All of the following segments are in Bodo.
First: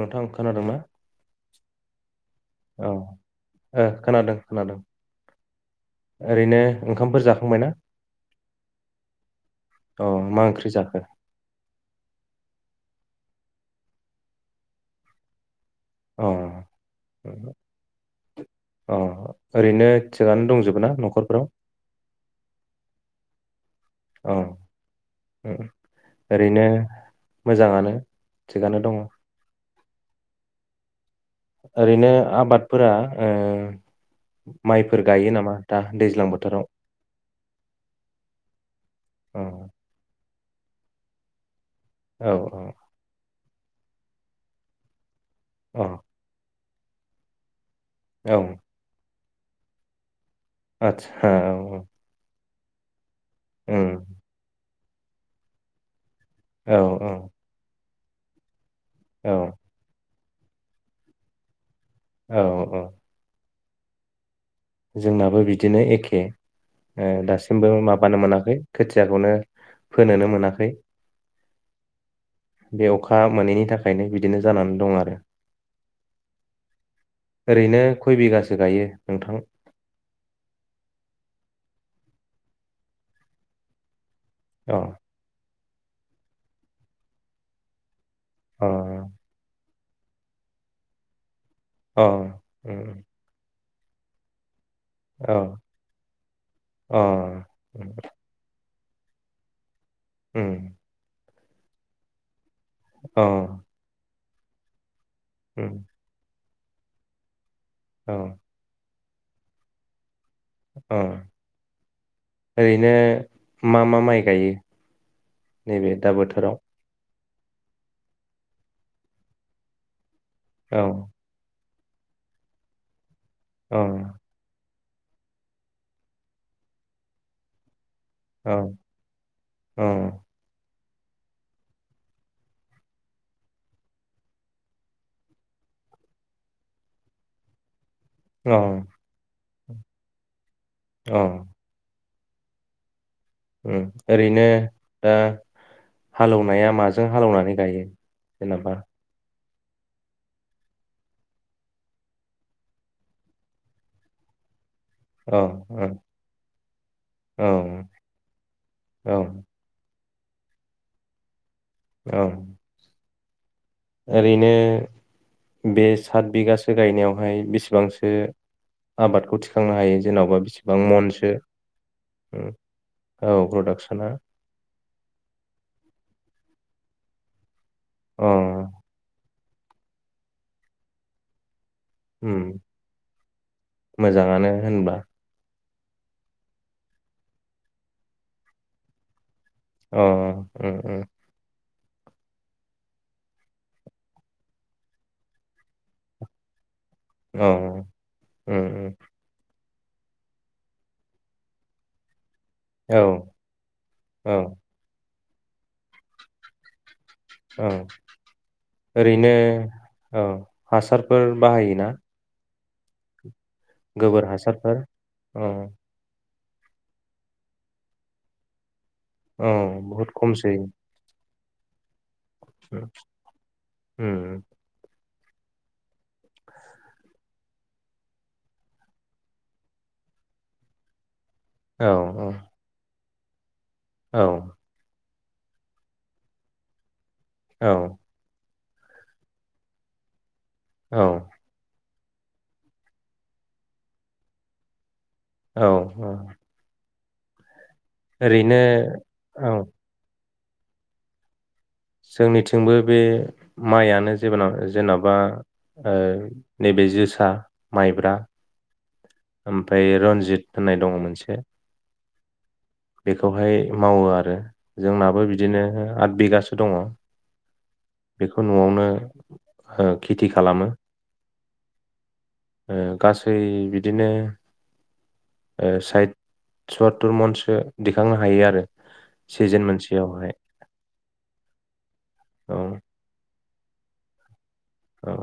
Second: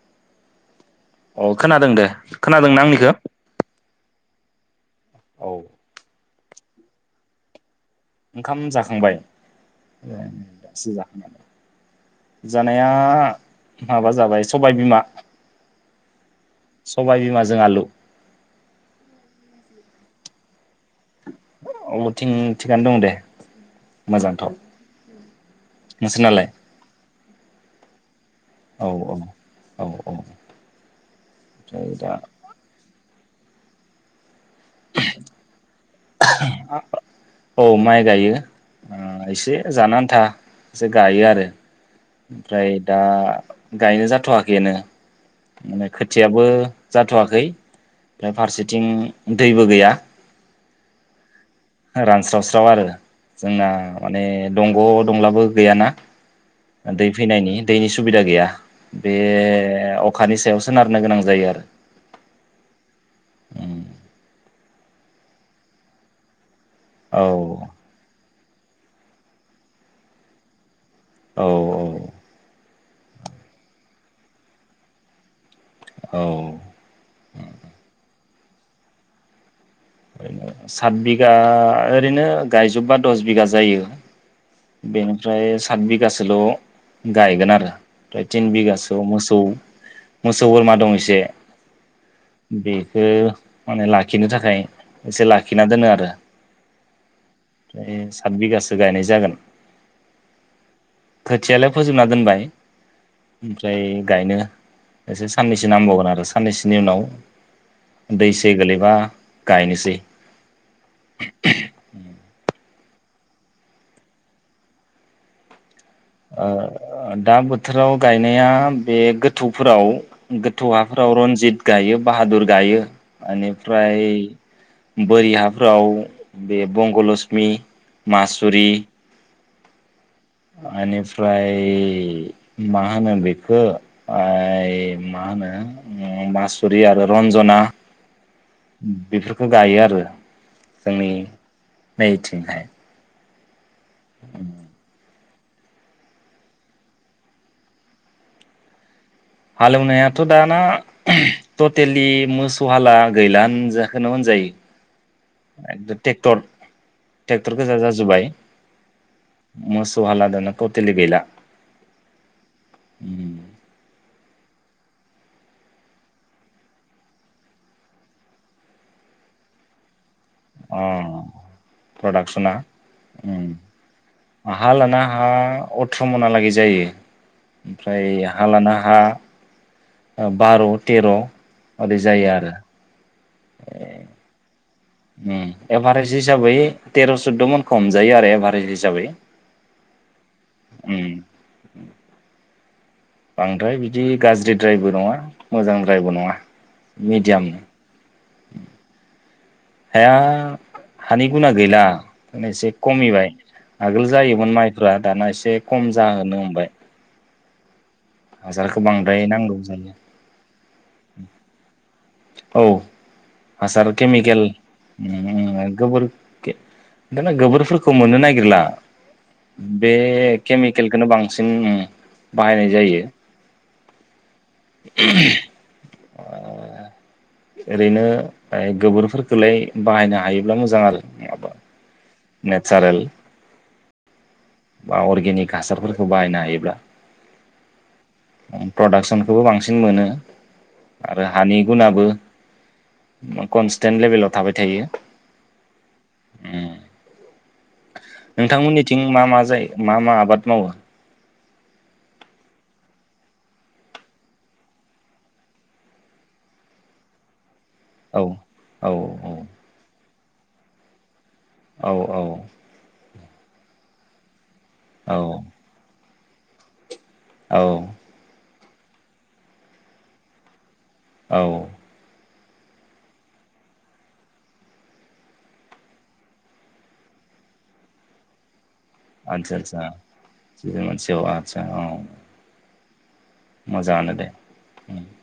नोंथां खोनादोंना? अ खोनादों दे खोनादों ना औ आंनिखो? ओ खोनादों खोनादों। औ। ओरैनो ओंखामफोर जाखांबाय ना? ओंखाम जाखांबाय अ मा ओंख्रि जाखो [unintelligible] जानाया माबा जाबाय सबाय बिमा। अ सबायबिमाजों आलु। अ ओरैनो थिगानो दंजो बो ना? न'खरफ्राव अमुथिं थिगानो दं दे। अ मोजांथ' नोंसोरनालाय? मोजांङानो। थिगानो औ दङ। औ औ औ। ओमफ्राय ओरैनो दा आबाद फोरा ओ माइफोर गायो नामा दा दैज्लां बोथोराव औ माइ गायो अ एसे ओ जानो आन्था। एसे गायो आरो। औ ओमफ्राय दा गायनो जाथ'वाखैनो औ माने खोथियाबो जाथ'वाखै ओमफ्राय औ फारसेथिं दैबो गैया। आतसा। रानस्राव स [unintelligible] जोंना उम माने दंग' दंब्लाबो गैयाना। औ दै औ फैनायनि दैनि सुबुबिदा गैया। बे औ अखानि सायावसो नारनो गोनां जायो आरो औ औ उम जोंनाबो बिदिनो एखे। औ दासिमबो माबानो मोना। खोथियाखौनो फोनोनो मोनाखै। औ औ बे अखा मोनैनि थाखायनो बिदिनो जानानै दं आरो। औ ओरैनो खय बिगासो सो गायो नोंथां? ओै सात बिगा ओरैनो गायजोबबा दस बिगा जायो। अ बेनिफ्राय सात बिगासोल' गायगोन आरो। फ्राय तिन अ बिगासो आव मोसौ मोसौ बोरमा दं एसे अ उम बेखौ माने लाखिनो थाखाय एसे अ लाखिना दोनो आरो अ उम ओमफ्राय सात बिगासो। स गायनाय जागोन। ओम। खोथियालाय फोजोबना दोनबाय अ ओमफ्राय गायनो एसे साननैसो उम नांबावगोन आरो। साननैसोनि उनाव अ दैसे गोलैबा गायनोसै ओम ओरैनो मा मा माइ गायो नैबे दा बोथोराव ओ दा बोथोराव गायनाया बे गोथौफोराव गोथौ औ हाफोराव रनजित गायो बाहादुर गायो अ ओनिफ्राय बोरि हाफ्राव बे बंग'लक्षमि मासुरि औ ओनिफ्राय मा होनो बेखौ इ मा होनो मासुरि आरो रन्जना बेफोर खौ गायो आरो जोंनि अ नै थिं हाय उम ओरैनो ओ हालौनाया माजों हालौनानै गायो जेनेबा हालेवनायाथ दाना टटेलि मोसौ हाला गैला होनजा खोनो औ होनजायो ट्रेक्टर ट्रेक्टर औ गोजा जाजोबबाय औ मोस सौ हाला दाना ततेलि गैला औ उम ओरैनो बे सात बिगासो गायनायावहाय बेसेबांसो आबादखौ थिखांनो हायो जेन'बा बेसेबां अ मनसो प्रडाक्सना औ प्रडाक्सना उम हा लाना हा अथ्र मनाहालागै जायो ओमफ्राय अ हा लाना हा बार तेर ओरै जायो उम आरो मोजानङानो होनबा उम उम एभारेजस्ट हिसाबै तेर सुदद मनखौ हमजायो आरो एभारेेजट हिसाबै अ ओ ओ बांद्राय बिदि गाज्रिद्रायबो नङा मोजांद्रायबो नङा मिडियाम ओ उम उम हाया हानि गुना गैला माने एसे औ कमिबाय आगोल औ जायोमोन माइफ्रा दाना एसे कम जाहोनो हमबाय। औ हासारखौ बांद्राय ओरैनो नांगौ जायो औ हासार फोर बाहायोना औ हासार गोबोर केमिकेल हासारफोर औ गोबोर दाना गोबोरफोरखौ मोननो नागिरला औ बे बहुद खमसै केमिकेलखौनो बां बांसिन बाहायनाय जायो। हु अ ओरैनो गोबोरफोरखौलाय बाहायनो हायोब्ला मोजां आरो माबा औ नेथचारेल औ अरगेनिक हासारफोरखौ बाहायनो हायोब्ला औ प्रडाकसनखौबो बांसिन मोनो। औ आरो हानि गुनाबो कनस्टेन लेबेलाव थाबाय थायो। औ उम औ नोंथांमोननिथिं मा मा औ जायो मा मा आबाद मव जोंनिथिंबो बे माइयानो जेबनर जेन'बा ओ नैबे जोसा। माइब्रा औ औ ओमफाय रनजिद जिथ होननाय दङ मोनसे औ औ बेखौहाय मावो आरो। औ जोंनाबो बिदिनो आथ बिगासो दङ। औ बेखौ न'आवनो ओ खेथि खालामो। औ ओ गासै बिद बिदिनो ओ साइद सत्तुर मनसो दिखांनो हाय आरो। आनसा सिजेन सा मोनसेयावहाय मोनसेआव आनसा औ औ मजांआनो दे औ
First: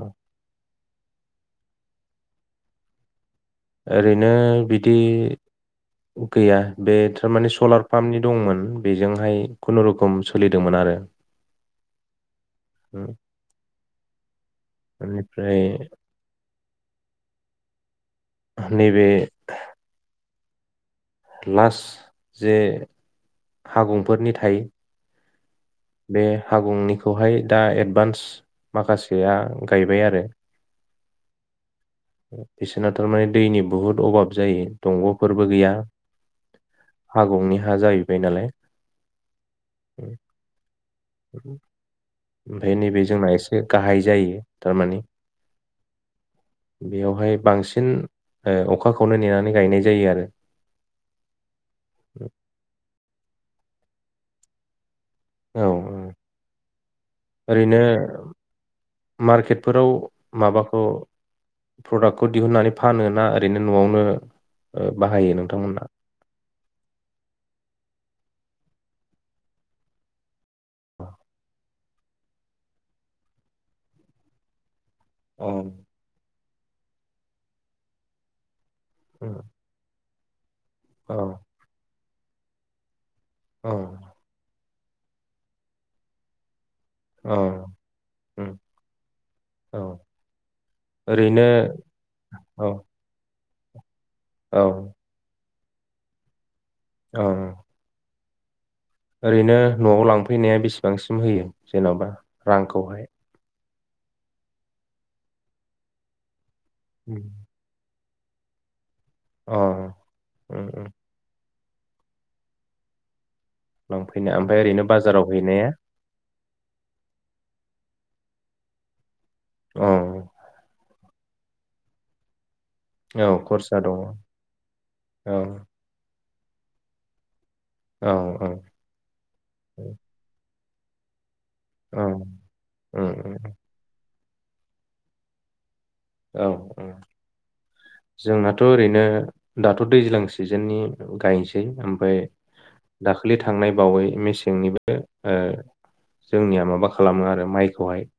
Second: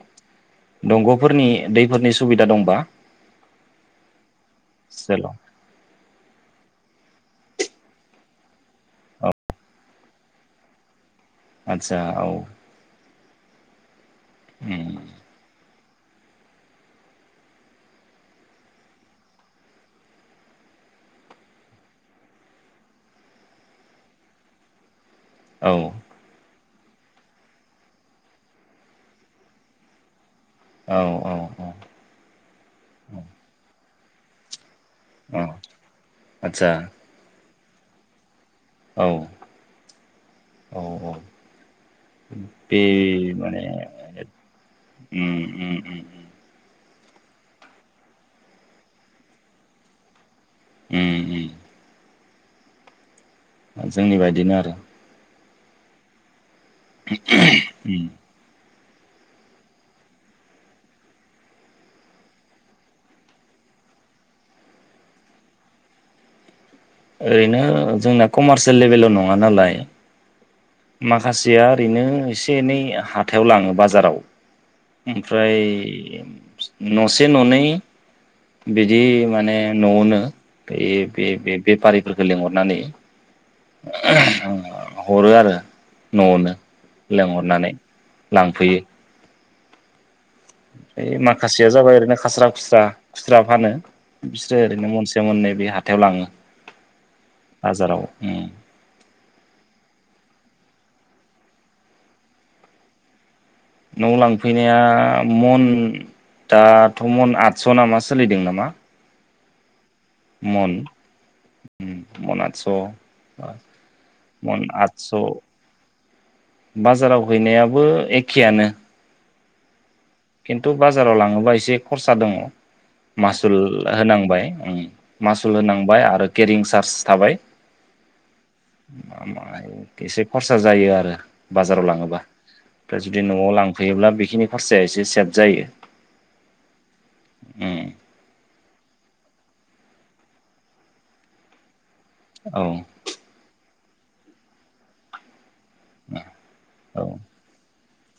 दंग'फोरनि दैफोरनि सुबिदा दंबा ओरैनो नो बिदि सेलाव गैया बे थारमाने सलार पामनि दंमोन औ बेजोंहाय खुनुरुखुम सोलिदोंमोन आरो। आथसा औ उम उम बेनिफ्राय नैबे लास जे हागंफोरनि थायो। औ बे फागुंनिखौहाय दा एडभान्स माखासेया गायबाय आरो औ औ औ बिसोना थारमाने दैनि बुहुद अभाब जायो औ दंगफोरबो गैया आदसा हागंनि हा जाहैबाय नालाय औ औ औ ओमफ्राय बे नैबे जोंना एसे माने गाहाय जायो थारमाने ओम ओम बेयावहाय बांसिन अखाखौनो नेनानै गायनाय जायो आरो उम उम [inaudible] जोंनि बायदिनो आरो औ औ ओरैनो [unintelligible] मार्केटफोराव माबाखौ प्रडाक्टखौ दिहुननानै फानो ना ओरैनो नआवनो बाहायो नोंथांमोनहा ओरैनो जोंना कमारसियेल लेभेलाव नङा नालाय औ माखासेया ओरैनो एसे एनै हाथायाव लाङो बाजाराव ओमफ्राय उम, नसे ननै बिदि औ माने नआवनो बे बे बेपारि फोरफोरखौ लिंहरनानै औ [unintelligible] हरो आरो ननो औ लेंहरनानै उम, लांफैयो। औ ओय ओरैनो माखासेया जाबाय ओरैनो खास्रा औ खुस्रा स्रा फानो। बिस्रो औ ओरैनो मनसे मननै बे हाथायाव लाङो। औ बाजाराव उम ओरैनो न'आव लांफैनाया बेसेबांसिम होयो जेनबा रांखौहाय? न'आव लांफैनाया मन दाथ' उम, मन आथस नामा स सोलिदों नामा? अ' उम, मन उम, उम मन आदस' आ लांफैनाया ओमफ्राय मन ओरैनो आदस' बाजाराव हैनाया बाजाराव हैैनायाबो एख खियानो औ खिन्थु बाज जाराव लाङोबा एसे खरसा दङ। औ मासुल खरसा दङ होनांबाय ओं औ मासुल होनांबाय आरो केरिं चार्ज थाबाय औ औ मा मा होयो एसे खरस सा जायो आरो। बाजाराव औ लाङोबा फ्राय उम, जुदि उम, न'आव लांफैयोब्ला बेख खिनि खारसाया एसे सो दाद जायो। औ ओं उम जोंनाथ' ओरैनो दाथ' दैज्लां सिजेननि औ गायसै ओम फाय औ दाखलि थांनाय बावै मेसेंनिबो ओ जोंनिया माबा औ खालामो आरो माइखौहाय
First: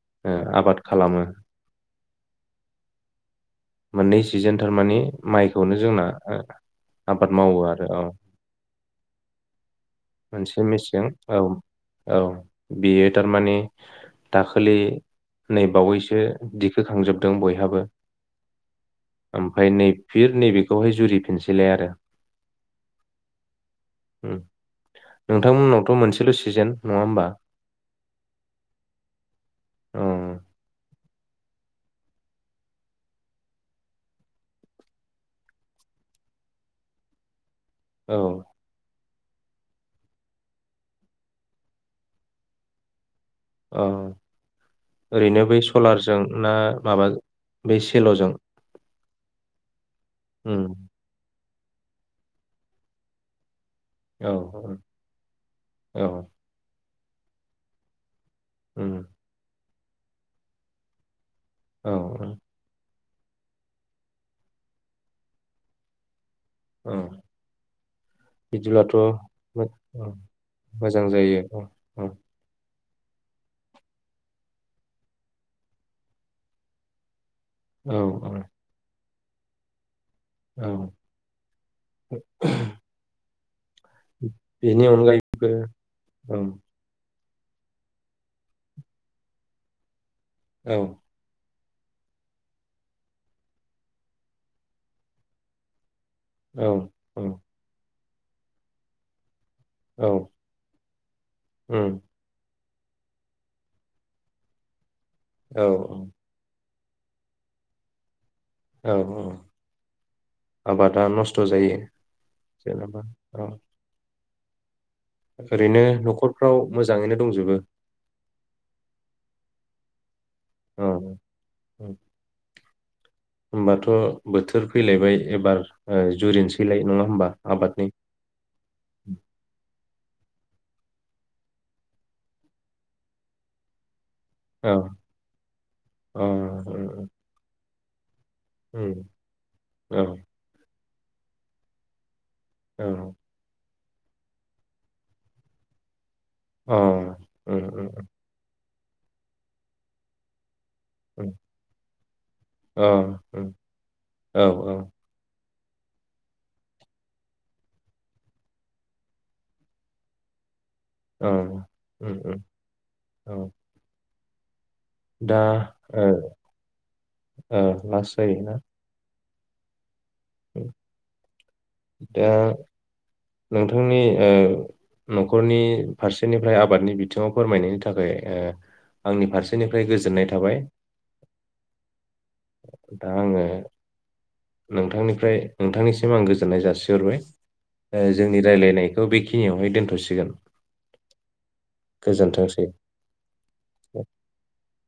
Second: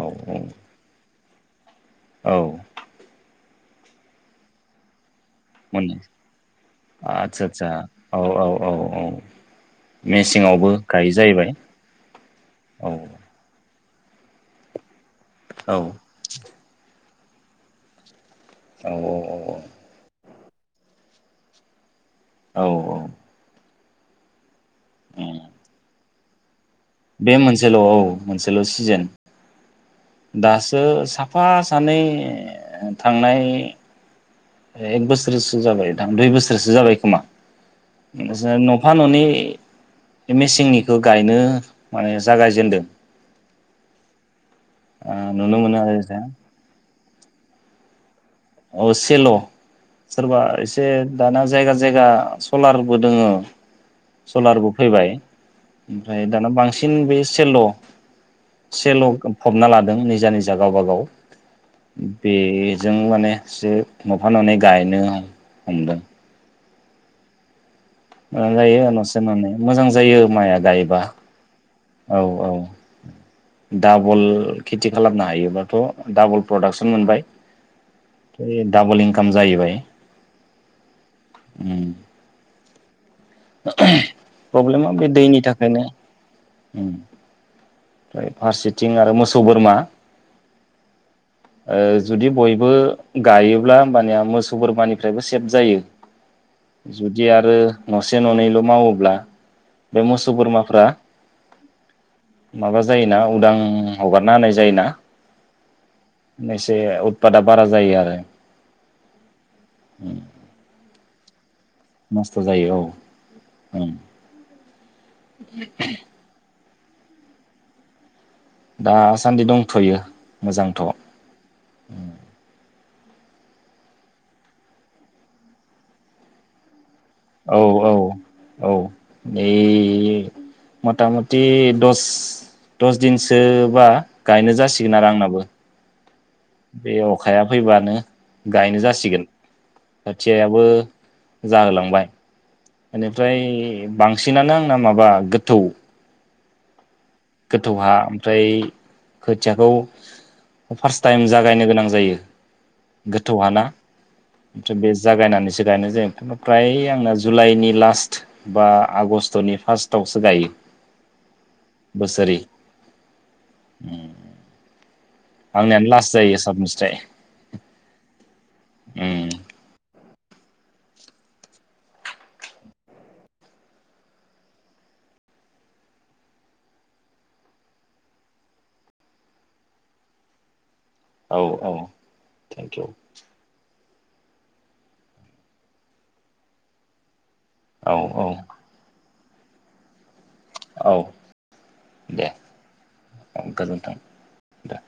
औ ओ आबाद खालामो। औ मोननै सिजोन थारमाने माइखौनो मोनो जोंना ओ आबाद आदसा मावो आदसा आरो औ औ औ मोनसे मेसेङावबो मेचें गायो औ जाहैबाय औ औ बेयो थारमाने दाखोलि नै औ बावैसो दिखो खांजोब दों बयहाबो औ ओमफ्राय नै फिर नैबेखौहाय जुरिफिनसैलाय आरो औ औ ओम उम नोंथांमोननावथ' मोनसेल' सिजेन नङा होमबा बे मोनसेल' औ मोनसेल' सिजोन औ दासो साफा सानै थांनाय एक बोसोरसो जाबाय दां दुइ बोसोरसो जाबाय खोमा औ [unintelligible] न'फा न'नै [unintelligible] मेसेंनिखौ गायनो माने जागायजेेनदों अ ओरैनो नुनो बै मोनो आरो दा सलारजों ना माबा बे सेल'जों औ सेल' सोरबा उम एसे दाना जायगा जायगा सलारबो दोङो औ सलारबो औ फैबाय औ ओमफ्राय दाना बांसिन थिन बे सेल' उम सेल' फबना ला दों निजा निजा गावबा गाव औ औ जों माने से न'फा न'नै गायनो हमदों। औ मोजां जायो बिदिब्लाथ' न'से न'नै मो मोजां औ जायो माइआ गायोबा मोजां जायो औ औ औ डाबल खेथि खालामनो हायोबाथ' डाबल प्रडाक्सन औ औ मोनबाय डाबल इं खाम जाहैबाय। औ उम [unintelligible] [unintelligible] बेनि प्रब्लेमा बे दैनि अनगायैबो थाखायनो औ ओम ओमफ्राय फारसेथिं आरो मोसौ बोरमा औ ओ जुदि बयबो गायोब्ला होमबानिया मोसौ बोरमानिफ्रायबो सेफ जायो। औ जुदि औ आरो न'से न'नैल' मावोब्ला बे औ मोसौ बोरमाफोरा उम माबा जायोना उदां हगारना होनाय जायोना? औ औ से उतपादा बारा जायो आरो। औ औ आबादा नस नस्थ' जायो औ औ उम। ओरैनो न'खरफ्राव मोजाङैनो दंजोबो दासान्दि दंथ'यो। मोजांथ'। औ औ होमबाथ' बोथोर फैलायबाय एबार ओ जुरिनोसैलाय नङा हो औ औ औ ए मथा मथि दस दस दिन सोबा गायनो औ जासिगोन आरो आंनाबो। अ बे अखाया फैबा नो गायनो उम जासिगोन औ खोथियायाबो जा होलांबाय। औ अ एनिफ्राय बांसिनानो आंना माबा गोथौ अ गोथौहा ओमफ्राय खोथयाखौ फार्स्ट टाइम उम जागायनो गोनां जायो अ गोथौ उम हाना औ फ्राय बे जागायनानै से गायनाय जायो ओमफ्राय आंना जुलाइनि लास्ट बा आगष्टनि फार्स्टआवसो गायो। औ उम बोसोरै उम औ। दा आंनियानो ओ लास्ट जायो ओ लास्ट जायोना? उम [inaudible] दा नोंथांनि ओ न'खरनि फारसेनिफ्राय आबादनि बिथिङाव फोरमायनायनि थाखाय ओ आंनि फारसेनिफ्राय गोजोननाय थाबाय। औ औ थेंक इउ दा आङो नोंथांनिफ्राय नोंथांनिसिम आं गोजोननाय औ जासिहरबाय औ जोंनि रायलायनायखौ बेखि खिनियावहाय दोनथ'सिगोन औ दे गोजोनथोंसै। औ गोजोन्थों दे